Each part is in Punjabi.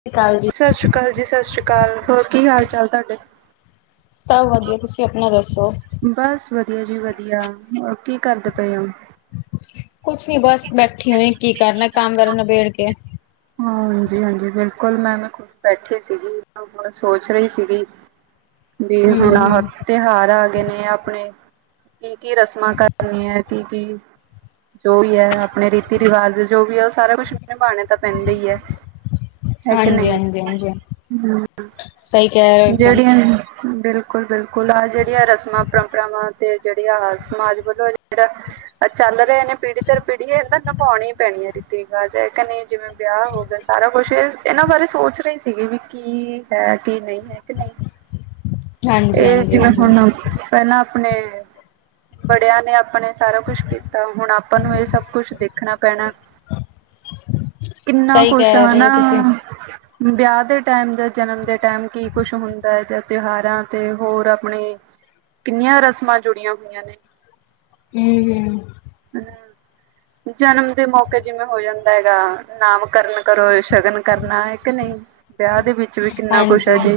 ਸਤਿ ਸ਼੍ਰੀ ਅਕਾਲ ਜੀ ਸਤਿ ਸ੍ਰੀ ਅਕਾਲ ਜੀ ਸਤਿ ਸ੍ਰੀ ਅਕਾਲ ਹੋਰ ਕੀ ਹਾਲ ਚਾਲ ਤਾਡੇ? ਸਭ ਵਧੀਆ ਤੁਸੀ ਆਪਣਾ ਦੱਸੋ। ਬਸ ਵਧੀਆ ਜੀ ਵਧੀਆ, ਹੋਰ ਕੀ ਕਰਦੇ ਪਏ ਓ? ਕੁਛ ਨੀ ਬਸ ਬੈਠੀ ਹੋਈ ਕੀ ਕਰਨਾ ਕੰਮ ਕਰਨ ਨਬੇੜ ਕੇ। ਹਾਂ ਹਾਂਜੀ ਹਾਂਜੀ ਬਿਲਕੁਲ, ਮੈਂ ਮੈਂ ਖੁਦ ਬੈਠੀ ਸੀਗੀ। ਸੋਚ ਰਈ ਸੀਗੀ ਬੀ ਹੁਨ ਆਹ ਹੂੰ-ਹੂੰ, ਤਿਉਹਾਰ ਆ ਗਏ ਨੇ ਅਪਣੇ ਕੀ ਕੀ ਰਸਮਾਂ ਕਰਨੀਆਂ ਐ ਕੀ ਜੋ ਵੀ ਹੈ ਅਪਣੇ ਰੀਤੀ ਰਿਵਾਜ ਜੋ ਵੀ ਐ ਓ ਸਾਰਾ ਕੁਛ ਨਿਭਾਣੇ ਤਾਂ ਪੈਂਦੈ ਈ ਐ। ਹੈ ਕੇ ਨਈ। ਹਾਂਜੀ-ਹਾਂਜੀ-ਹਾਂਜੀ ਹੂੰ, ਸਹੀ ਕਹਿ ਰਹੇ ਹੋ ਇੱਕਦਮ ਜੇੜੀਆਂ ਬਿਲਕੁਲ ਬਿਲਕੁਲ, ਆ ਜੇੜੀਆਂ ਰਸਮਾਂ ਪਰੰਪਰਾਵਾਂ ਤੇ ਜੇੜੀਆਂ ਸਮਾਜ ਵੱਲੋਂ ਜੇੜਾ। ਐ ਚਲ ਰੇ ਨੇ ਪੀੜੀ ਦਰ ਪੀੜੀ ਏ ਤਾ ਨਿਭਾਉਣੀ ਈ ਪੈਣੀ ਐ ਰੀਤੀ ਰਿਵਾਜ਼ ਹੈ ਕੇ ਨੀ। ਜਿਵੇਂ ਵੇਆ ਹੋ ਗੇਆ ਸਾਰਾ ਕੁੱਛ ਏ ਏਨਾਂ ਬਾਰੇ ਸੋਚ ਰਈ ਸੀਗੀ ਵੀ। ਕੀ ਹੈ ਕੀ ਨਈ ਹੈ ਕਿ ਨਈ। ਏ ਜਿਵੇਂ ਹਾਂਜੀ-ਹਾਂਜੀ-ਹਾਂਜੀ। ਹੁਨ ਪੇਲਾਂ ਅਪਣੇ ਵਡੇਆਂ ਨੇ ਅਪਣੇ ਸਾਰਾ ਕੁਛ ਕੀਤਾ ਹੁਨ ਆਪਾਂ ਨੂੰ ਏ ਸਭ ਕੁਛ ਦੇਖਣਾ ਪੈਣਾ। ਕਿੰਨਾ ਸਹੀ ਕੁਸ਼ ਕਹਿ ਰਹੇ ਹੋ ਹਨਾ। ਤੁਸੀਂ ਬੇਆ ਦੇ ਟੈਮ ਜਾਂ ਜਨਮ ਦੇ ਟੈਮ ਕੀ ਕੁਛ ਹੁੰਦਾ ਐ ਤੇ ਤੇਓਹਾਰਾਂ ਤੇ ਹੋਰ ਅਪਣੇ। ਕਿੰਨੀਆਂ ਰਸਮਾਂ ਜੁੜੀਆਂ ਹੋਈਆਂ ਨੇ। ਹੂੰ ਹੂੰ। [unintelligible] ਜਨਮ ਦੇ ਮੌਕੇ ਜਿਵੇਂ ਹੋ ਜਾਂਦਾ ਹੈਗਾ ਨਾਮਕਰਨ ਕਰੋ ਸ਼ਗਨ ਕਰਨਾ ਐ ਕਿ ਨਈ। ਵੇਆਹ ਦੇ ਵਿੱ ਚ ਵੀ ਕਿੰਨਾ ਕੁਛ ਐ ਹਾਂਜੀ। ਜੀ।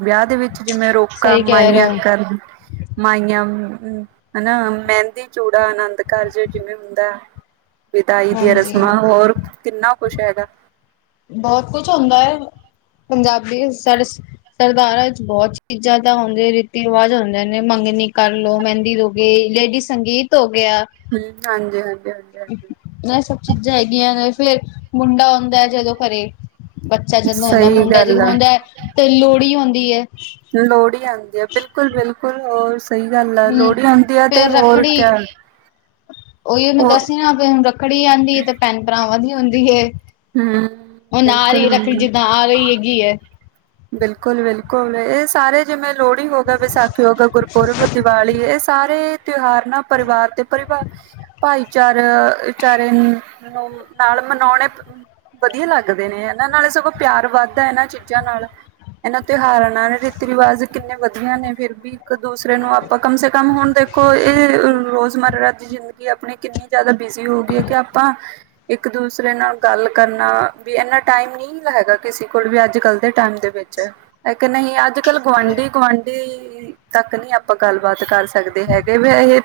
ਵਿਆ ਦੇ ਵਿੱਚ ਜਿਵੇਂ ਰੋਕਾ ਸਹੀ ਕਹਿ ਰਹੇ ਮਾਈਆਂ ਹੋ ਕਰਨ। ਮਾਈਆਂ ਹਨਾ ਮੈਂਦੀ, ਚੂੜਾ, ਅਨੰਦ ਕਾਰਜ ਜਿਵੇਂ ਹੁੰਦਾ ਐ। ਵਿਦਾਈ ਦੀਆਂ ਹਾਂਜੀ ਰਸਮਾਂ ਹੋਰ ਕਿੰਨਾ ਕੁਸ਼ ਹੈਗਾ। ਬੋਤ ਕੁਛ ਹੁੰਦਾ ਏ। ਪੰਜਾਬੀ ਸਾਡੇ ਸਰਦਾਰਾਂ ਚ ਬੋਤ ਚੀਜ਼ਾਂ ਤਾਂ ਹੁੰਦੀ ਰੀਤੀ ਰਿਵਾਜ ਹੁੰਦੇ ਨੇ, ਮੰਗਨੀ ਕਰ ਲੋ, ਮੈਂਦੀ ਰੋ [unintelligible] ਲੇਡੀ ਸੰਗੀਤ ਹੋ ਗਿਆ। ਹੂੰ, ਹਾਂਜੀ-ਹਾਂਜੀ -ਹਾਂਜੀ-ਹਾਂਜੀ। ਐ ਸਭ ਚੀਜ਼ਾਂ ਹੈਗੀਆਂ ਨੇ ਫੇਰ ਮੁੰਡਾ ਹੁੰਦਾ ਐ ਜਦੋਂ ਘਰੇ। ਬੱਚਾ ਜਦੋਂ ਹੁੰਦਾ ਸਹੀ ਮੁੰਡਾ ਗੱਲ ਜਦੋਂ ਆ ਹੁੰਦੈ ਤੇ ਲੋਅੜੀ ਹੁੰਦੀ ਐ। ਲੋਅੜੀ ਆਂਦੀ ਐ, ਬਿਲਕੁਲ-ਬਿਲਕੁਲ ਹੋਰ ਸ ਸਈ ਗੱਲ ਐ। ਹਮ ਲੋਅੜੀ ਹੁੰਦੀ ਐ ਤੇ ਫੇਰ ਹੋਰ ਰੱਖੜੀ ਕ, ਉਹੀ ਮੈਂ ਹੋਰ ਦੱਸਦੀ ਨਾ ਫਿਰ ਹੁਣ ਰੱਖੜੀ ਆਂਦੀ ਏ ਤੇ ਭੈਨ ਭਰਾਵਾਂ ਦੀ ਹੁੰਦੀ ਏ, ਹਮ ਹੁਨ ਆ ਰੀ ਬਿਲਕੁਲ ਰੱਖੜੀ ਜਿੱਦਾਂ ਆ ਗਈ ਏ ਗੀ ਏ। ਬਿਲਕੁਲ- ਬਿਲਕੁਲ। ਏ ਸਾਰੇ ਜਿਵੇਂ ਲੋਅੜੀ ਹੋ ਗਿਆ, ਵਿਸਾਖੀ ਹੋ ਗਿਆ, ਗੁਰਪੁਰਬ, ਦੀਵਾਲੀ ਏ ਸ ਸਾਰੇ ਤਿਉਹਾਰ ਨਾ ਪਰਿਵਾਰ ਤੇ, ਪਰਿਵਾਰ, ਭਾਈ ਚਾਰਾ, ਚਾਰੇ ਨੂੰ ਨਾਲ ਮਨੋਣੈ ਵਧੀਆ ਲੱਗਦੇ ਨੇ, ਐਨਾਂ ਨਾਲ ਸਗੋਂ ਪਿਆਰ ਵੱਧਦਾ ਐਨਾਂ ਚੀਜ਼ਾਂ ਨਾਲ। ਐਨਾਂ ਤਿਉਹਾਰਾਂ ਨਾਲ ਰੀਤੀ-ਰਿਵਾਜ ਕਿੰਨੇ ਵਧੀਆ ਨੇ ਫੇਰ ਵੀ ਇੱਕ ਦੂਸਰੇ ਨੂੰ ਆਪਾਂ ਕਮ ਸੇ ਕਮ ਹੁਣ ਦੇਖੋ ਏ ਰੋਜ਼ ਮਰਾਂ ਦੀ ਜਿੰਦਗੀ ਗੀ ਅਪਣੀ ਕਿੰਨੀ ਜਾਦਾ ਬਿਜ਼ੀ ਹੋ ਗਈ ਐ ਕਿ ਆਪਾਂ ਇੱਕ ਦੂਸਰੇ ਨਾਲ ਗੱਲ ਕਰਨਾ, ਵੀ ਐਨਾ ਟਾਈਮ ਨੀ ਹੈਗਾ ਕਿਸੀ ਕੋਲ ਵੀ ਅੱਜ- ਕੱਲ ਦੇ ਟਾਈਮ ਦੇ ਵਿੱਚ। ਇੱਕ ਨਈ ਅੱਜ ਕੱਲ੍ਹ ਗੁਆਂਢੀ- ਗੁਆਂਢੀ ਤੱਕ ਨੀ ਆਪਾਂ ਗੱਲਬਾਤ ਕਰ ਸਕਦੇ ਹੈਗੇ ਵੀ ਇਹ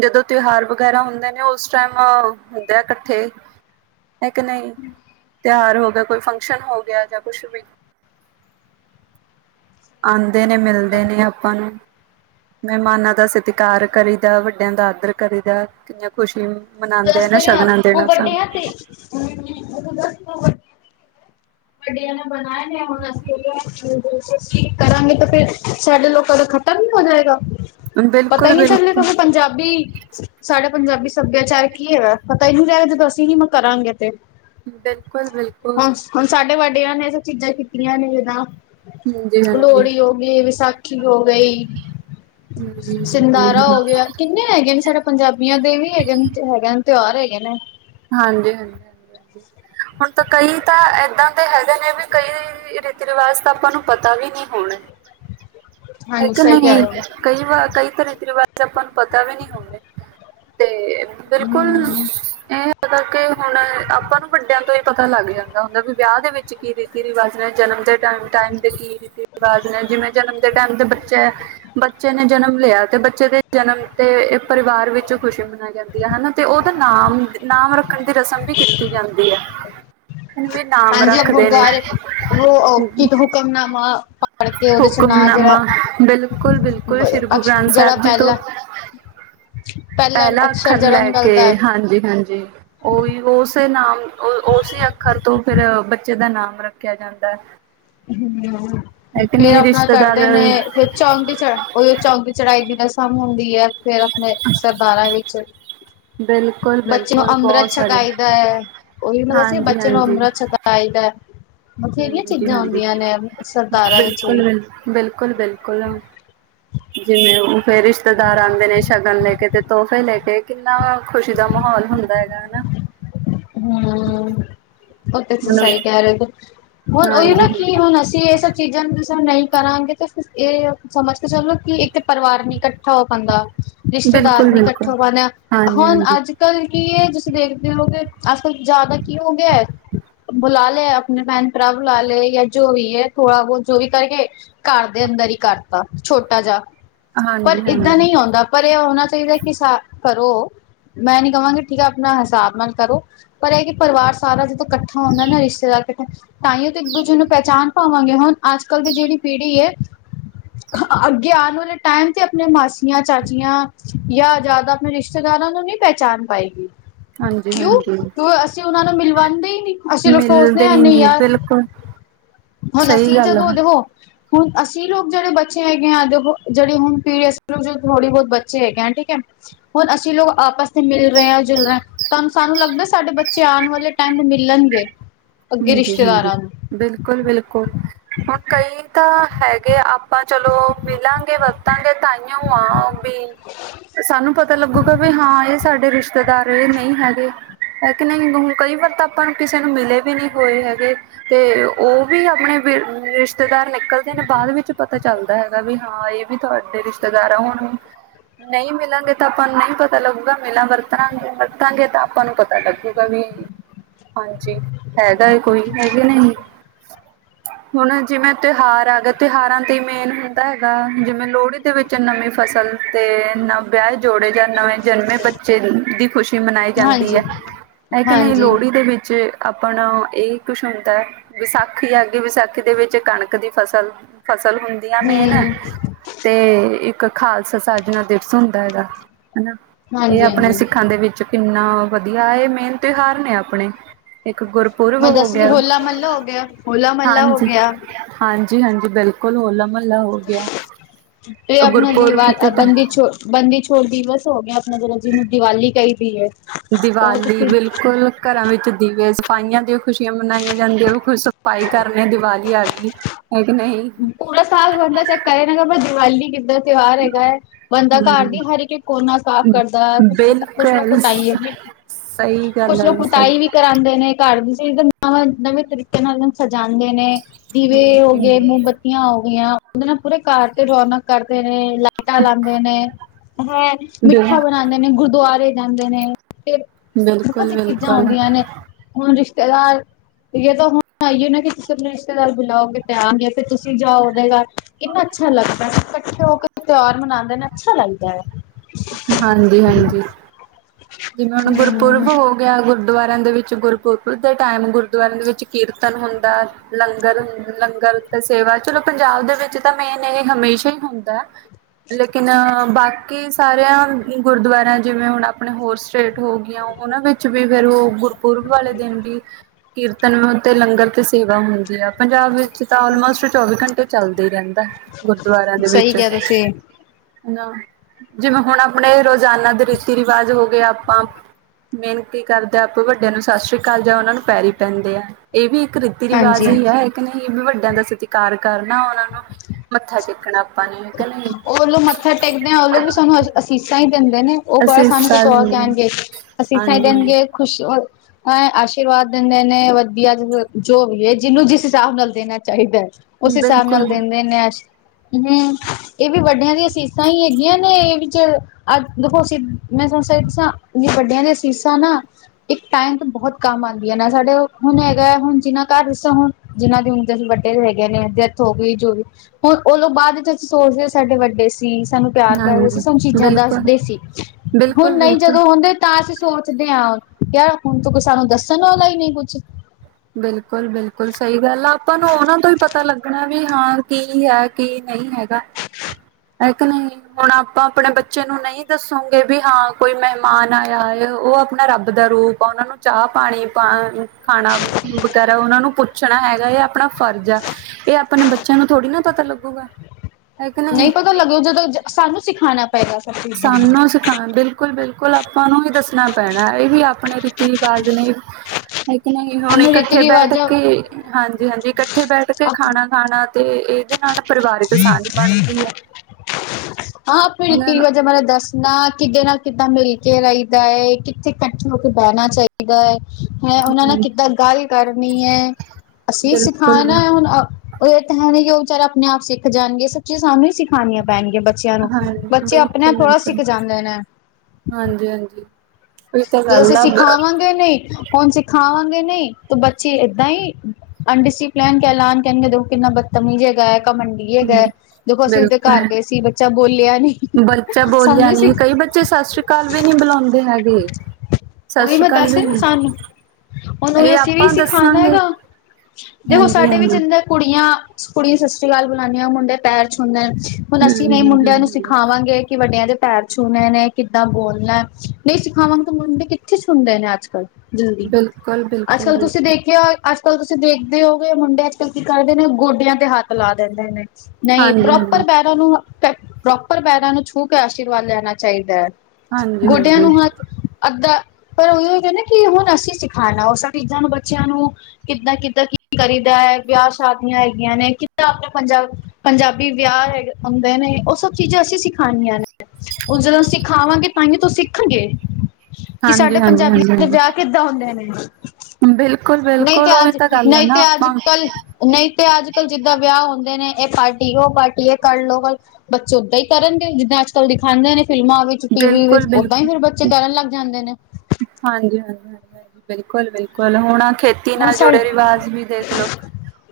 ਜਦੋਂ ਤਿਉਹਾਰ ਵਗੈਰਾ ਹੁੰਦੇ ਨੇ ਉਸ ਟਾਈਮ ਹੁੰਦੇ ਆ ਕੱਠੇ। ਏਕ ਨਈ ਤਿਉਹਾਰ ਹੋ ਗਿਆ, ਕੋਈ ਫੰਕਸ਼ਨ ਹੋ ਗਿਆ ਯਾਂ ਕੁਛ ਵੀ ਆਂਦੇ ਨੇ, ਮਿਲਦੇ ਨੇ ਆਪਾਂ ਨੂੰ, ਮਹਿਮਾਨਾਂ ਦਾ ਸਤਿਕਾਰ ਕਰੀ ਦਾ, ਵੱਡਿਆਂ ਦਾ ਆਦਰ ਕਰੀ ਦਾ ਕਿੰਨੀ ਖੁਸ਼ੀ ਮਿ ਮਨਾਂਦੇ ਐ ਨਾ ਸ਼ਗਨਾਂ ਦੇ ਨਾ ਸਾਨੂੰ। [unintelligible] ਵੱਡੀਆਂ ਨੇ ਬਣਾਏ ਨੇ ਹੁਣ ਅਸੀਂ [unintelligible] ਕਰਾਂਗੇ ਤਾਂ ਫਿਰ ਸਾਡੇ ਲੋਕਾਂ ਦੇ [unintelligible] ਨੀ ਹੋ ਜਾਏਗਾ। ਪਤਾ ਬਿਲਕੁਲ ਈ ਨੀ ਚਲਨਾ ਬਿਲਕੁਲ ਕਿਉਕਿ ਪੰਜਾਬੀ, ਸਾਡਾ ਪੰਜਾਬੀ ਸੱਭਿਆਚਾਰ ਕ ਕੀ ਹੈਗਾ? ਪਤਾ ਈ ਨੀ ਰਿਆ ਜਦੋਂ ਅਸੀਂ ਇਨੂੰ ਕਰਾਂਗੇ ਤੇ। ਬਿਲਕੁਲ- ਬਿਲਕੁਲ। ਹੁਣ ਹੁਣ ਸਾਡੇ ਵਡਿਆਂ ਨੇ ਏ ਸਬ ਚੀਜ਼ਾਂ ਕੀਤੀਆਂ ਨੇ ਨਾ ਹਾਂਜੀ ਹਾਂਜੀ ਲੋਅੜੀ ਹੋ ਗਈ, ਵਿਸਾਖੀ ਵਿਸਾਖੀ ਹੋ ਗਈ, ਹਮ ਸਿੰਦਾਰਾ ਹੋ ਗਿਆ। ਕਿੰਨੇ ਹੈਗੇ ਏਨ ਸਾਡੇ ਪੰਜਾਬੀਆਂ ਦੇ ਵੀ ਹੈਗੇ ਏਨ, ਤੇ ਹੈਗੇਨ ਤਿਉਹਾਰ ਹੈਗੇ ਨੇ। ਹਾਂਜੀ- ਹਾਂਜੀ-ਹਾਂਜੀ -ਹਾਂਜੀ। ਹੁਣ ਤਾਂ ਕਈ ਤਾਂ ਐਦਾਂ ਦੇ ਹੈਗੇ ਨੇ ਵੀ ਕਈ ਰੀਤੀ- ਰਿਵਾਜ ਤਾਂ ਆਪਾ ਨੂੰ ਪਤਾ ਵੀ ਨੀ ਹੋਣੈ। [inaudible] ਹੈ ਹਾਂਜੀ ਕੇ ਸਹੀ ਕਹਿ ਨਈ? ਰਹੇ ਹੋ ਕਈ ਵਾਰ, ਕਈ ਤਾਂ ਰੀਤੀ-ਰਿਵਾਜ ਆਪਾ ਨੂੰ ਪਤਾ ਵੀ ਨੀ ਹੋਣੇ। ਤੇ ਬਿਲਕੁਲ। ਹਮ ਸੁ ਐ ਕਿਉਂਕੇ ਹੁਣ ਆਪਾਂ ਨੂੰ ਵੱਡਿਆਂ ਤੋਂ ਈ ਪਤਾ ਲੱਗ ਜਾਂਦਾ ਹੁੰਦਾ ਵੀ ਵਿਆਂ ਦੇ ਵਿੱਚ ਕੀ ਰੀਤੀ- ਰਿਵਾਜ਼, ਜਨਮ ਦੇ ਟਾਈਮ-ਟਾਈਮ ਦੇ ਕੀ ਰੀਤੀ- ਰਿਵਾਜ਼ ਨੇ, ਜਿਵੇਂ ਜਨਮ ਦੇ ਟਾਈਮ ਦੇ ਬੱਚੇ ਬੱਚੇ ਨੇ ਜਨਮ ਲਿਆ ਤੇ ਬੱਚੇ ਦੇ ਜਨਮ ਤੇ ਪਰਿਵਾਰ ਵਿੱਚ ਖੁਸ਼ੀ ਮਨਾਈ ਜਾਂਦੀ ਏ, ਹਨਾ। ਤੇ ਓਦਾ ਨਾਮ ਦੇ ਨਾਮ ਰੱਖਣ ਦੀ ਰਸਮ ਵੀ ਕੀਤੀ ਜਾਂਦੀ ਐ। ਫੇਰ ਨਾਮ ਹਾਂਜੀ ਓ ਰੱਖਦੇ ਨੇ ਗੁਰਦੁਆਰੇ, ਓ-ਓ ਕੀ ਓ ਹੁਕਮਨਾਮਾ? ਪੜ ਕੇ ਉਹਦੇ ਚ ਨਾ ਜਿਹੜਾ ਹੁਕੁਮਨਾਮਾ ਬਿਲਕੁਲ- ਬਿਲਕੁਲ ਸ਼੍ਰੀ ਗੁਰੂ ਅਕਸ਼ ਗ੍ਰੰਥ ਜਿਹੜਾ ਸੈਬ ਜੀ ਤੋ ਪਹਿਲਾ ਪਹਿਲਾ ਅਕਸ਼ਰ ਅੱਖਰ ਜਿਹੜਾ ਲੈ ਕੇ, ਨਿਕਲਦਾ ਹੈ ਹਾਂਜੀ- ਹਾਂਜੀ ਓਹੀ ਓਸੇ ਨਾਮ ਓਸੇ ਅੱਖਰ ਤੋ ਫਿਰ ਬੱਚੇ ਦਾ ਨਾਮ ਰੱਖਿਆ ਜਾਂਦੈ। ਹੁੰ ਫੇ ਆਪਨਾ ਰਿਸ਼ਤੇਦਾਰ ਕਰਦੇ ਨੇ ਫੇਰ ਚੌਂਕੇ ਚੜ, ਉਈਓ ਚੌਂਕੇ ਚੜਾਈ ਦੀ ਰਸਮ ਹੁੰਦੀ ਐ। ਫੇਰ ਆਪਨੇ ਸਰਦਾਰਾਂ ਵਿੱਚ ਬਿਲਕੁਲ ਬੱਚੇ ਨੂੰ ਬਿਲਕੁਲ ਅੰਮ੍ਰਤ ਬਹੁਤ ਸਾਰੇ ਛਕਾਈਦੈ, ਓਹੀ ਮਲਬ ਸੀ ਹਾਂਜੀ ਬੱਚੇ ਨੂੰ ਹਾਂਜੀ ਅੰਮ੍ਰਤ ਛਕਾ ਆਈ ਦੈ ਬਥੇਰੀਆਂ ਹਮ ਜੀ ਚੀਜ਼ਾਂ ਹਾਂਜੀ ਆਂਦੀਆਂ ਨੇ ਸਰਦਾਰਾਂ ਵਿੱਚ ਵੀ‌। ਬਿਲਕੁਲ ਬਿਲ ਬਿਲਕੁਲ- ਬਿਲਕੁਲ ਜਿਵੇਂ ਫੇਰ ਰਿਸ਼ਤੇਦਾਰ ਆਂਦੇ ਨੇ ਸ਼ਗਨ ਲੈ ਕੇ ਤੇ ਤੋਫ਼ੇ ਲੈ ਕੇ, ਕਿੰਨਾ ਖ਼ੁਸ਼ੀ ਦਾ ਮਾਹੌਲ ਹੁੰਦਾ ਹੈਗਾ ਹਨਾ। ਹੁੰ, ਓ ਤੇ ਤੁਸਈ ਮਤਲਬ ਕੈ ਰੇ ਤੇ ਹੁਣ ਓਈ ਨਾ ਹਾਂਜੀ ਕੀ ਹੋਨਾ ਸੀ ਏਸ ਚੀਜਾਂ ਦੀ ਸੰਭਾਈ ਨਈ ਕਰਾਂਗੇ ਤੇ ਫੇ ਏ ਸਮਝ ਕੇ ਚਲੋ ਕਿ ਇੱਕ ਪਰਿਵਾਰ ਨੀ ਕੱਠਾ ਹੋ ਪਾਂਦਾ। ਰਿਸ਼ਤੇਦਾਰ ਬਿਲਕੁਲ ਨੀ ਬਿਲਕੁਲ ਕੱਠੇ ਹੋ ਪਾਨੇ ਹਾਂਜੀ ਹੁਨ ਅੱਜ- ਕੱਲ੍ਹ ਕੀ ਐ ਤੁਸੀ ਦੇਖਦੇ ਹੋਓਗੇ ਅਜਕਲ ਜਆਦਾ ਕੀ ਹੋ ਗਿਐ। ਬੁਲਾ ਲੇ ਆਪਨੇ ਭੈਨ ਭਰਾ ਬੁਲਾ ਲੇ ਯਾ ਜੋ ਵੀ ਐ ਥੋੜਾ ਬੌਤ ਜੋ ਵੀ ਕਰਕੇ ਘਰ ਦੇ ਅੰਦਰ ਈ ਕਰਤਾ ਛੋਟਾ ਜਾ ਪਰ ਹਾਂਜੀ ਹਾਂਜੀ ਏਦਾਂ ਹਾਂਜੀ ਨਈ ਆਉਂਦਾ। ਪਰ ਏ ਹੋਨਾ ਚਾਈਦਾ ਕਿ ਸਾ ਕਰੋ ਮੈਂ ਨਈ ਕਵਾਂਗੀ ਠੀਕ ਆ ਆਪਨਾ ਹਿਸਾਬ ਨਾਲ ਕਰੋ। ਪਰ ਐ ਕਿ ਪਰਿਵਾਰ ਸਾਰਾ ਜਦੋ ਕੱਠਾ ਹੁੰਦਾ ਨਾ ਰਿਸ਼ਤੇਦਾਰ ਕੱਠੇ ਤਾਂਈ ਤੇ ਇੱਕ ਦੂਜੇ ਨੂੰ ਪਹਿਚਾਣ ਪਾਵਾਂਗੇ ਹੁਣ ਅੱਜ ਕੱਲ੍ਹ ਦੀ ਜੇੜੀ ਪੀੜ੍ਹੀ ਏ ਅੱਗੇ ਆਨ ਵਾਲੇ ਟਾਈਮ ਤੇ ਆਪਨੀਆ ਮਾਸੀਆਂ, ਚਾਚੀਆਂ ਯਾ ਜਆਦਾ ਆਪਨੇ ਰਿਸ਼ਤੇਦਾਰਾਂ ਨੂੰ ਨਈ ਪਹਿਚਾਾਨ ਪਾਏਗੀ। ਹਾਂਜੀ- ਹਾਂਜੀ ਓ ਅਸੀ ਉਨਾਂ ਨੂੰ ਮਿਲਵਾਂਦੇ ਈ ਨੀ। ਅਸੀ ਲੋਕ ਸੋਚਦੇ ਮਿਲਦੇ ਆਂ ਹੀ ਨਈ ਨਹੀਂ ਯਾਰ ਬਿਲਕੁਲ ਹੁਨ ਸਹੀ ਅਸੀ ਗੱਲ ਆ। ਜਦੋ ਦਿਹੋ। ਹੁਨ ਅਸੀ ਲੋਕ ਜੇੜੇ ਬਚੇ ਹੇਗੇ ਆਂ ਦੇਖੋ ਜੇੜੀ ਹੁਨ ਪੀੜੀ ਏ [unintelligible] ਥੋੜੀ ਬੌਤ ਬੱਚੇ ਹੈਗੇ ਆਂ ਠੀਕ ਐ। ਹੁਨ ਅਸੀ ਲੋਕ ਆਪਸ ਤੇ ਮਿਲ ਰੇ ਆਂ ਜੁਲ ਰੇ ਆਂ ਤਾਨੂੰ ਸਾਨੂੰ ਲੱਗਦੈ। ਤਾਡੇ ਬੱਚੇ ਆਨ ਵਾਲੇ ਟੈਮ ਤੇ ਮਿਲਨਗੇ। ਹਾਂਜੀ- ਹਾਂਜੀ ਬਿਲਕੁਲ- ਬਿਲਕੁਲ। ਹੁਨ ਕਈ ਤਾਂ ਹੈਗੇ ਆਪਾਂ ਚਲੋ ਮਿਲਾਂਗੇ ਵਰਤਾਂਗੇ ਤਾਂਈਓ ਓ ਆ ਵੀ ਸਾਨੂੰ ਪਤਾ ਲੱਗੂਗਾ ਵੀ ਹਾਂ ਏ ਸਾਡੇ ਰਿਸ਼ਤੇਦਾਰ ਏ ਨਈ ਹੇਗੇ। ਐ ਕਿ ਨਈ ਹੁਨ ਕਈ ਵਾਰ ਤਾ ਆਪਾਂ ਨੂੰ ਕਿਸੇ ਨੂੰ ਮਿਲੇ ਵੀ ਨੀ। ਹੋਏ ਹੈਗੇ ਤੇ ਓ ਵੀ ਆਪਣੇ ਫਿਰ ਰਿਸ਼ਤੇਦਾਰ ਨਿਕਲਦੇ ਨੇ ਬਾਅਦ ਵਿੱਚ ਪਤਾ ਚੱਲਦਾ ਹੈਗਾ ਵੀ ਹਾਂ ਏ ਵੀ ਤੁਆਡੇ ਰਿਸ਼ਤੇਦਾਰ ਆ ਹੁਣ। ਨਈ ਮਿਲਾਂਗੇ ਤਾਂ ਆਪਾਂ ਨੂੰ ਨਈ ਪਤਾ ਲੱਗੁਗਾ ਮਿਲਾਂ ਵਰਤਾਂਗੇ ਵਰਤਾਂਗੇ ਤਾਂ ਆਪਾਂ ਨੂੰ ਪਤਾ ਲੱਗੂ। ਕਮੀ ਹਾਂਜੀ, ਹੈਗਾ ਏ ਕੋਈ, ਹੈਗੇ ਨੇ ਜੀ। [inaudible] ਹੁਣ ਜਿਵੇਂ ਤਿਹਾਰ ਆ ਗਏ ਤੇਹਾਰਾਂ ਤੇ ਈ ਮੈਨ ਹੁੰਦਾ ਹੈਗਾ ਜਿਵੇਂ ਲੋਹੜੀ ਦੇ ਵਿੱਚ ਨਵੀਂ ਫਸਲ ਤੇ ਨਵ ਵਿਆਏ ਜੋੜੇ ਜਾਂ ਨਵੇਂ ਜਨਮੇ ਬੱਚੇ ਦੀ ਦੀ ਖੁਸ਼ੀ ਮਨਾਈ ਜਾਂਦੀ ਐ ਹਾਂਜੀ ਐ ਕੇ ਨਈ ਹਾਂਜੀ ਲੋਹੜੀ ਦੇ ਵਿੱਚ ਆਪਣਾ ਏ ਕੁਛ ਹੁੰਦੈ ਵਿਸਾਖੀ ਆਗੀ ਵਿਸਾਖੀ ਦੇ ਵਿੱਚ ਕਣਕ ਦੀ ਫਸਲ ਫਸਲ ਹੁੰ ਦੀਆਂ ਮੇਨ ਹਮ ਤੇ ਇੱਕ ਖਾਲਸ ਸਾਜਨਾ ਦਿਵਸ ਹੁੰਦੈ ਏਦਾ ਹਨਾ। ਏ ਹਾਂਜੀ ਆਪਣੇ ਹਾਂਜੀ ਸਿੱਖਾਂ ਦੇ ਵਿੱਚ ਕਿੰਨਾ ਵਧੀਆ ਏ ਮੇਨ ਤਿਉਹਾਰ ਨੇ ਆਪਣੇ। ਗੁਰਪੁਰਵ ਮੈਂ ਹੋ ਦੱਸ ਗਿਆ, ਰਹੀ ਹੋਲਾ ਮਹੱਲਾ ਹੋ ਗਿਆ ਹੋਲਾ ਮਹੱਲਾ ਹੋ ਹਾਂਜੀ। ਗਿਆ ਹਾਂਜੀ ਹਾਂਜੀ ਬਿਲਕੁਲ ਹੋਲਾ ਮਹੱਲਾ ਹੋ ਗਿਆ, ਤੇ ਆਪਣਾ ਦੀਵਾ ਗੁਰਪੁਰਬ ਤੇ ਤਾਂ ਬੰਦੀ ਛੋ ਬੰਦੀ ਛੋੜ ਦਿਵਸ ਹੋ ਗਿਆ ਆਪਣਾ ਜਿਹਨੂੰ ਦੀਵਾਲੀ ਕਹੀਦੀ ਏ। ਦੀਵਾਲੀ ਬਿਲਕੁਲ। ਘਰਾਂ ਵਿੱਚ ਦੀਵੇ, ਸਫਾਈਆਂ ਦੀ ਖੁਸ਼ੀਆਂ ਮਨਾਈਆਂ ਜਾਂਦੀਆਂ, ਸਫ਼ਾਈ ਕਰਨੀ ਆ ਦੀਵਾਲੀ ਆ ਗਈ। ਹੈ ਕਿ ਨਹੀਂ। ਪੂਰਾ ਸਾਲ ਬੰਦਾ ਚਾਹੇ ਕਹੇ ਨਾ ਕਹੇ ਪਰ ਦੀਵਾਲੀ ਕਿੱਦਾਂ ਤਿਉਹਾਰ ਹੈਗਾ ਐ। ਬੰਦਾ ਘਰ ਹੂੰ। ਦੀ ਹਰ ਇੱਕ ਕੋਨਾ ਸਾਫ਼ ਕਰਦਾ, ਕੁਛਤਾ ਕੁਛ ਲੋਕ [inaudible] ਬਿਲਕੁਲ ਸਹੀ ਗੱਲ ਕੁਛ ਹੈ ਲੋਕ ਜੀ ਕੁਤਾਈ ਵੀ ਕਰਾਂਦੇ ਨੇ। ਘਰ ਦੀ ਸੀ ਨਵਾਂ ਨਵੇਂ ਤਰੀਕੇ ਨਾਲ ਸਜਾਂਦੇ ਨੇ, ਦੀਵੇ ਹੋ ਸਹੀ। ਗਏ ਬੱਤੀਆਂ ਹੋ ਗਈਆਂ, ਉਹਦੇ ਨਾਲ ਪੂਰੇ ਘਰ ਤੇ ਰੌਣਕ ਕਰਦੇ ਨੇ। ਲਾਈਟਾਂ ਲਾਂਦੇ ਨੇ, ਹੈ ਮਿੱਠਾ ਬਣਾਂਦੇ ਨੇ, ਗੁਰਦੁਆਰੇ ਜਾਂਦੇ ਨੇ ਤੇ ਬਹੁਤ ਬਿਲਕੁਲ ਹੀ ਚੀਜ਼ਾਂ ਬਿਲਕੁਲ ਹੁੰਦੀਆਂ ਨੇ। ਹੁਣ ਰਿਸ਼ਤੇਦਾਰ ਜਾਂ ਤਾਂ ਹੁਣ ਆਈਏ ਨਾ ਕਿ ਕਿਸੇ ਨੂੰ ਰਿਸ਼ਤੇਦਾਰ ਬੁਲਾਓ ਕਿਤੇ ਆਉਣਗੇ। ਤੇ ਤੁਸੀਂ ਜਾਓ ਉਹਦੇ ਘਰ, ਕਿੰਨਾ ਅੱਛਾ ਲੱਗਦਾ ਇਕੱਠੇ ਹੋ ਕੇ ਤਿਉਹਾਰ ਮਨਾਂਦੇ ਨੇ ਅੱਛਾ ਲੱਗਦਾ ਐ। ਹਾਂਜੀ ਹਾਂਜੀ, ਜਿਵੇਂ ਹੁਣ ਗੁਰਪੁਰਬ ਹੂੰ, ਹੋ ਗਿਆ ਗੁਰਦੁਆਰਿਆਂ ਦੇ ਵਿੱਚ ਗੁਰੁਪੂਰਬ ਦੇ ਟਾਈਮ ਗੁਰਦੁਆਰਿਆਂ ਦੇ ਵਿੱਚ ਕੀਰਤਨ ਹੁੰਦਾ। ਲੰਗਰ ਲੰਗਰ ਤੇ ਸੇਵਾ ਚਲੋ ਪੰਜਾਬ ਦੇ ਵਿੱਚ ਤਾਂ ਮੇਨ ਇਹ ਹਮੇਸ਼ਾ ਹੀ ਹੁੰਦਾ। ਲੇਕਿਨ ਬਾਕੀ ਸਾਰਿਆਂ ਗੁਰਦੁਆਰਿਆਂ ਜਿਵੇਂ ਹੁਣ ਆਪਣੇ ਹੋਸ ਸੇਟ ਹੋ ਗਈਆਂ, ਉਹਨਾਂ ਵਿੱਚ ਵੀ ਫਿਰ ਉਹ ਗੁਰਪੁਰਬ ਵਾਲੇ ਦਿਨ ਵੀ ਕੀਰਤਨ ਤੇ ਲੰਗਰ ਤੇ ਸੇਵਾ ਹੁੰਦੀ ਆ, ਪੰਜਾਬ ਵਿੱਚ ਤਾਂ ਆਲਮੋਸਟ ਚੌਵੀ ਘੰਟੇ ਚੱਲਦਾ ਹੀ ਰਹਿੰਦਾ ਗੁਰਦੁਆਰਿਆਂ ਦੇ ਸਹੀ ਵਿੱਚ। ਕਿਹਾ ਤੁਸੀਂ ਹਨਾ, ਜਿਵੇਂ ਹੁਣ ਆਪਣੇ ਰੋਜ਼ਾਨਾ ਦੇ ਰੀਤੀ ਰਿਵਾਜ ਹੋ ਗਏ ਆਪਾਂ ਮੇਨ ਕੀ ਕਰਦਾ ਆਪਾਂ ਵੱਡਿਆਂ ਨੂੰ ਸਸ ਸੀ ਕਾਲ ਜਾਂ ਉਹ ਨੂੰ ਪੈਰੀ ਪੈਂਦੇ ਆ ਇਹ ਵੀ ਇੱਕ ਰੀਤੀ ਰਿਵਾਜ ਹਾਂਜੀ। ਹੀ ਆ, ਹੈ ਕਿ ਨਹੀਂ ਵੀ ਵੱਡਿਆਂ ਦਾ ਸਤਿਕਾਰ ਕਰਨਾ ਉਹਨਾਂ ਨੂੰ ਮੱਥਾ ਟੇਕਣਾ ਆਪਾਂ ਨੇ। ਕਿ ਨਹੀਂ। ਉਹ ਲੋਕ ਮੱਥਾ ਟੇਕਦੇ ਆ, ਉਹ ਲੋਕ ਵੀ ਸਾਨੂੰ ਅਸੀਸਾਂ ਹੀ ਦਿੰਦੇ ਨੇ। ਉਹ ਕਿਹੜਾ ਅਸੀਂ ਸਾਨੂੰ ਹਿੱਸਾ ਕੁਛ ਹੋਰ ਦਿੰਦੇ ਕਹਿਣਗੇ, ਅਸੀਸਾਂ ਹੀ ਹਾਂਜੀ ਦੇਣਗੇ ਖੁਸ਼ ਹੈ ਆਸ਼ੀਰਵਾਦ ਦਿੰਦੇ ਨੇ, ਵਧੀਆ ਜੋ ਵੀ ਐ ਜਿਹਨੂੰ ਜਿਸ ਹਿਸਾਬ ਨਾਲ ਦੇਣਾ ਚਾਹੀਦਾ। ਉਸ ਹਿਸਾਬ ਬਿਲਕੁਲ ਨਾਲ ਦਿੰਦੇ ਨੇ ਅਸ਼ ਹੂੰ। ਇਹ ਵੀ ਵੱਡਿਆਂ ਦੀਆਂ ਅਸੀਸਾਂ ਹੀ ਹੈਗੀਆਂ ਨੇ ਇਹ ਵਿੱਚ ਅੱਜ ਦੇਖੋ ਅਸੀਂ ਮੈ ਥੋਨੂੰ ਸਹੀ ਦੱਸਾਂ ਜੋ ਵੱਡਿਆਂ ਦੀਆਂ ਅਸੀਸਾਂ ਨਾ ਇੱਕ ਟਾਈਮ ਤੋਂ ਬਹੁਤ ਕੰਮ ਆਦੀ ਏ ਨਾ ਸਾਡੇ ਹੁਣ ਹੈਗਾ ਹੁਣ ਜਿਨਾ ਘਰ ਦੱਸੋ ਹੁਣ ਜਿਹਨਾਂ ਦੀ ਹੁਣ ਤੇ ਅਸੀ ਵੱਡੇ ਹੈਗੇ ਨੇ, ਡੈਥ ਹੋ ਗਈ ਜੋ ਵੀ, ਹੁਣ ਓ ਲੋਕ ਬਾਅਦ ਚ ਸੋਚਦੇ ਸਾਡੇ ਵੱਡੇ ਸੀ, ਸਾਨੂੰ ਪਿਆਰ ਕਰਦੇ ਸੀ, ਹਾਂਜੀ ਸਾਨੂੰ ਚੀਜ਼ਾਂ ਬਿਲਕੁਲ ਦੱਸਦੇ ਸੀ, ਬਿਲਕੁਲ ਹੁਣ ਨਹੀਂ ਬਿਲਕੁਲ ਜਦੋਂ ਹੁੰਦੇ ਤਾਂ ਅਸੀਂ ਸੋਚਦੇ ਆ, ਯਾਰ ਹੁਣ ਤੂੰ ਸਾਨੂੰ ਦੱਸਣ ਵਾਲਾ ਹੀ ਨਹੀਂ ਕੁਛ। ਬਿਲਕੁਲ ਬਿਲਕੁਲ ਸਹੀ ਗੱਲ ਆ, ਆਪਾਂ ਨੂੰ ਉਹਨਾਂ ਤੋਂ ਹੀ ਪਤਾ ਲੱਗਣਾ ਵੀ ਹਾਂ ਕੀ ਆ ਕੀ ਨਹੀਂ ਹੈਗਾ, ਹੈ ਕਿ ਨਹੀਂ। ਹੁਣ ਆਪਾਂ ਆਪਣੇ ਬੱਚੇ ਨੂੰ ਨਹੀਂ ਦੱਸੂਗੇ ਵੀ ਹਾਂ ਕੋਈ ਮਹਿਮਾਨ ਆਇਆ ਏ, ਉਹ ਆਪਣਾ ਰੱਬ ਦਾ ਰੂਪ - ਆਪਾਂ ਉਹਨਾਂ ਨੂੰ ਚਾਹ ਪਾਣੀ, ਪਾ ਖਾਣਾ ਵਗੈਰਾ ਉਹਨਾਂ ਨੂੰ ਪੁੱਛਣਾ ਹੈਗਾ ਐ ਆਪਣਾ ਫਰਜ਼ ਆ। ਇਹ ਆਪਣੇ ਬੱਚਿਆਂ ਨੂੰ ਥੋੜ੍ਹੀ ਨਾ ਪਤਾ ਲੱਗੂਗਾ। ਹੈ ਕਿ ਨਹੀਂ ਪਤਾ ਲੱਗੂ ਜਦੋਂ ਸਾਨੂੰ ਸਿਖਾਣਾ ਪਏਗਾ ਸਮਝੋ। ਸਾਨੂੰ ਹਾਂ ਬਿਲਕੁਲ ਬਿਲਕੁਲ ਆਪਾਂ ਨੂੰ ਹੀ ਦੱਸਣਾ ਪੈਣਾ ਏ ਵੀ ਆਪਣੇ ਰੀਤੀ ਰਿਵਾਜ਼ ਨੇ। ਇੱਕ ਨਹੀਂ ਹੁਣ ਸਾਨੂੰ ਰੀਤੀ ਇਕੱਠੇ ਬੈਠ ਰਿਵਾਜਾਂ ਕੇ ਹਾਂਜੀ ਹਾਂਜੀ ਇਕੱਠੇ ਬੈਠ ਕੇ ਖਾਣਾ ਖਾਣਾ। ਤੇ, ਇਹਦੇ ਨਾਲ। ਪਰਿਵਾਰਿਕ ਸਾਂਝ ਬਣਦੀ ਆ ਹਾਂ ਪੀੜ ਕਿ ਵਜੇ ਮਰੇ ਦਸ [unintelligible] ਨਾ ਕਿੱਦੇ, ਨਾਲ ਕਿੱਦਾਂ ਮਿਲ ਕੇ ਰਹੀਦਾ ਏ। ਕਿੱਥੇ ਇਕੱਠੇ ਹੋ ਕੇ ਬਹਿਣਾ ਚਾਹੀਦਾ। ਹੈ ਉਹਨਾਂ ਨਾਲ ਕਿੱਦਾਂ ਗੱਲ ਕਰਨੀ ਏ। ਅਸੀਂ ਸਿਖਾਣਾ ਬਿਲਕੁਲ ਹੁਣ। ਇਹ ਤਾਂ ਹੈ, ਨੀ ਉਹ ਵਿਚਾਰੇ ਆਪਣੇ ਆਪ ਸਿੱਖ ਜਾਣਗੇ, ਸਭ ਚੀਜ਼ਾਂ ਸਾਨੂੰ ਹੀ ਸਿਖਉਣੀਆਂ ਪੈਣਗੀਆਂ। ਬੱਚਿਆਂ ਨੂੰ, ਹਾਂ ਬੱਚੇ ਆਪਣੇ ਆਪ ਥੋੜ੍ਹਾ ਸਿੱਖ ਜਾਂਦੇ ਨੇ। ਹਾਂਜੀ, ਹਾਂਜੀ ਜਦੋਂ ਅਸੀਂ ਸਿਖਾਵਾਂਗੇ ਨਹੀਂ, ਹੁਣ ਸਿਖਾਵਾਂਗੇ ਨਹੀਂ, ਤਾਂ ਬੱਚੇ ਏਦਾਂ ਹੀ। ਅਨਡਿਸੀਪੇਲੇਨ ਕਲਾਨਗੇ, ਕਹਿਣ ਗੇ ਕਿੰਨਾ ਬਦਤਮੀ ਹੈਗਾ। ਘਮੰਡੀ ਗਏ ਦੇਖੋ, ਅਸੀਂ ਉਹਦੇ ਘਰ ਬਿਲਕੁਲ। ਗਏ ਸੀ ਬੱਚਾ ਬੋਲਿਆ ਨੀ। ਸਾਨੂੰ ਸਿੱਖ ਕੱਲ ਵੀ ਨਹੀ ਬੁਲਾਉਂਦੇ ਹੈਗੇ। ਸਤਿ ਉਹੀ ਸ੍ਰੀ ਮੈਂ ਅਕਾਲ ਦੱਸ ਵੀ ਨੀ ਸਾਨੂੰ- ਉਹਨੂੰ ਵੀ ਇਹ ਅਸੀਂ ਵੀ ਆਪਾਂ ਸਿਖਾਣਾ ਦੱਸਾਂਗੇ ਹੈਗਾ। ਦੇਖੋ ਸਾਡੇ ਵਿੱਚ ਹਾਂਜੀ-ਹਾਂਜੀ। ਅੰਦਰ। ਕੁੜੀਆਂ, ਕੁੜੀਆਂ ਸ਼ਸ਼ੀ ਅਕਾਲ ਬੁਲਾਦਿਆਂ, ਮੁੰਡੇ ਪੈਰ ਛੂਹਦੇ। ਹੁਣ ਅਸੀਂ ਨਹੀਂ ਮੁੰਡਿਆਂ ਨੂੰ ਹੂੰ-ਹੂੰ-ਹੂੰ-ਹੂੰ ਸਿਖਾਵਾਂਗੇ, ਕਿ ਵੱਡਿਆਂ ਦੇ ਪੈਰ ਛੂਹਣੇ ਨੇ, ਕਿੱਦਾਂ ਬੋਲਣਾ। ਨਹੀਂ ਸਿਖਾਵਾਂਗੇ ਮੁੰਡੇ ਕਿੱਥੇ ਸੁਣਦੇ ਨੇ ਅੱਜ ਕੱਲ ਜਲਦੀ, ਅੱਜ ਕੱਲ ਤੁਸੀਂ ਬਿਲਕੁਲ-ਬਿਲਕੁਲ-ਬਿਲਕੁਲ। ਦੇਖਿਆ। ਅੱਜ ਕੱਲ੍ਹ ਤੁਸੀਂ ਦੇਖਦੇ ਹੋਗੇ, ਮੁੰਡੇ ਅੱਜ ਕੱਲ ਕੀ ਕਰਦੇ ਨੇ ਗੋਡਿਆਂ ਤੇ ਹੱਥ ਲਾ ਦਿੰਦੇ ਨੇ। ਨਹੀਂ, ਹਾਂਜੀ-ਹਾਂਜੀ, ਪ੍ਰੋਪਰ ਪੈਰਾਂ ਨੂੰ। ਪ੍ਰੋਪਰ ਪੈਰਾਂ ਨੂੰ ਛੂਹ ਕੇ, ਆਸ਼ੀਰਵਾਦ ਲੈਣਾ ਚਾਹੀਦਾ ਹੈ। ਹਾਂਜੀ, ਗੋਡਿਆਂ ਹਾਂਜੀ ਨੂੰ ਅੱਧਾ, ਪਰ ਉਯੋ ਕਹਿੰਨੇ, ਕਿ ਹੁਣ ਅਸੀਂ ਸਿਖਾਉਣਾ, ਉਹ ਸ ਚੀਜ਼ਾਂ ਨੂੰ, ਬੱਚਿਆਂ ਨੂੰ ਕਿੱਦਾਂ, ਕਿੱਦਾਂ ਕੀ ਕਰੀਦਾ ਹੈ, ਵਿਆਹ ਸ਼ਾਦੀਆਂ ਹੈਗੀਆਂ ਨੇ, ਕਿੱਦਾਂ ਆਪਣਾ ਪੰਜਾ ਪੰਜਾਬੀ ਵਿਆਹ ਹੈਗੇ ਹੁੰਦੇ ਨੇ, ਉਹ ਸਭ ਚੀਜ਼ਾਂ ਅਸੀਂ ਸਿੱਖ ਖਾਣੀਆਂ ਨੇ, ਉਹ ਜਦੋਂ ਸਿਖਾਵਾਂਗੇ, ਤਾਂ ਹੀ ਉਹ ਸਿੱਖਣਗੇ। ਕਿ ਸਾਡੇ ਪੰਜਾਬੀਆਂ ਦੇ, ਹਾਂਜੀ-ਹਾਂਜੀ-ਹਾਂਜੀ-ਹਾਂਜੀ ਵਿਆਹ ਕਿੱਦਾਂ ਹੁੰਦੇ ਨੇ। ਬਿਲਕੁਲ ਬਿ- ਨਹੀਂ ਤੇ ਅੱਜ, ਨਹੀਂ ਤੇ ਅੱਜ ਕੱਲ੍ਹ ਨਹੀਂ ਤੇ ਅੱਜ ਕੱਲ੍ਹ, ਜਿੱਦਾਂ ਵਿਆਹ ਹੁੰਦੇ ਨੇ, ਇਹ ਪਾਰਟੀ, ਉਹ ਪਾਰਟੀ, ਇਹ ਕਰ ਲਓ ਬੱਸ ਬੱਚੇ ਓਦਾਂ ਹੀ ਕਰਨਗੇ, ਜਿੱਦਾਂ ਅੱਜ ਕੱਲ੍ਹ ਦਿਖਾਂਦੇ ਨੇ, ਫ਼ਿਲਮਾਂ ਵਿੱਚ, ਟੀਵੀ ਵਿੱਚ, ਉਦਾਂ ਫੇਰ ਬੱਚੇ ਬਿਲਕੁਲ-ਬਿਲਕੁਲ ਕਰਨ ਲੱਗ ਜਾਂਦੇ ਨੇ। ਹਾਂਜੀ, ਹਾਂਜੀ, ਹਾਂਜੀ, ਹਾਂਜੀ ਬਿਲਕੁਲ, ਬਿਲਕੁਲ ਹੁਣ ਖੇਤੀ ਖੇਤੀ ਬਹੁਤ ਨਾਲ ਸਾਰੇ ਜੁੜੇ, ਰਿਵਾਜ਼ ਵੀ ਦੇਖਲੋ।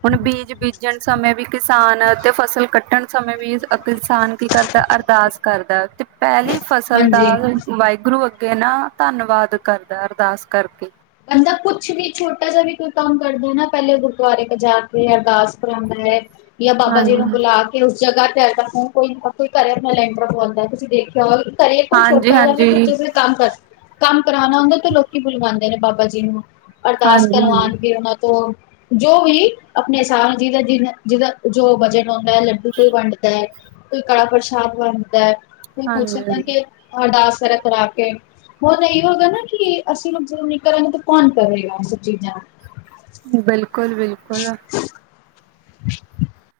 ਹੁਣ ਬੀਜ ਬੀਜਣ ਸਮੇਂ ਵੀ ਕਿਸਾਨ, ਅਤੇ ਫਸਲ ਕੱਟਣ ਸਮੇਂ ਵੀ ਕਿਸਾਨ ਕੀ ਕਰਦਾ, ਤੇ ਅਰਦਾਸ ਕਰਦਾ, ਪਹਿਲੀ ਫਸਲ ਦਾ ਹਾਂਜੀ ਵਾਹਿਗੁਰੂ ਅੱਗੇ ਨਾ ਧੰਨਵਾਦ ਕਰਦਾ, ਅਰਦਾਸ ਕਰਕੇ। ਐਦਾਂ ਕੁਛ ਵੀ ਛੋਟਾ ਜਿਹਾ ਵੀ ਕੋਈ ਕੰਮ ਕਰਦੇ ਹਾ, ਪਹਿਲੇ ਗੁਰਦੁਆਰੇ ਜਾ ਕੇ ਅਰਦਾਸ ਕਰਾਉਂਦਾ ਹੈ। ਯਾ ਬਾਬਾ ਜੀ ਹਾਂਜੀ ਨੂੰ ਬੁਲਾ ਕੇ ਉਸ ਜਗ੍ਹਾ ਤੇ ਕੋਈ ਨਾ ਕੋਈ ਘਰੇ ਲੈਂਟਰ ਪਾਉਂਦਾ, ਤੁਸੀਂ ਦੇਖਿਆ ਹੋ ਘਰੇ ਕੋਈ, ਹਾਂਜੀ ਛੋਟਾ ਜਹਾ ਵੀ ਹਾਂਜੀ ਕੁਛ ਕੰਮ ਕਰ ਕੰਮ ਕਰਾਉਣਾ ਹੁੰਦਾ, ਤੇ ਲੋਕੀ ਬੁਲਵਾਉਂਦੇ ਨੇ ਬਾਬਾ ਜੀ ਨੂੰ। ਅਰਦਾਸ ਹਾਂਜੀ ਕਰਵਾਉਣਗੇ। ਉਹਨਾਂ ਤੋਂ ਜੋ ਵੀ ਆਪਣੇ ਹਿਸਾਬ ਜਿਹਦਾ, ਜਿ ਜਿਹਦਾ ਜੋ ਜਿਦਾ ਬਜ਼ਟ ਹੁੰਦਾ, ਲੱਡੂ ਕੋਈ ਵੰਡਦਾ। ਕੋਈ ਕੜਾ ਪ੍ਰਸ਼ਾਦ ਬਣਦਾ। ਕੋਈ ਪੁੱਛੇ ਹਾਂਜੀ ਤਾਂ, ਕਿ ਹਾਂਜੀ ਅਰਦਾਸ ਕਰ ਕਰਾ ਕੇ, ਬਹੁਤਾਂ ਇਹੀ ਹੋਗਾ ਨਾ। ਕਿ ਅਸੀਂ ਹੁਣ ਨੀ ਕਰਾਂਗੇ, ਤਾਂ ਕੌਣ ਕਰੇਗਾ ਇਹ ਸਭ ਚੀਜ਼ਾਂ। ਬਿਲਕੁਲ-ਬਿਲਕੁਲ।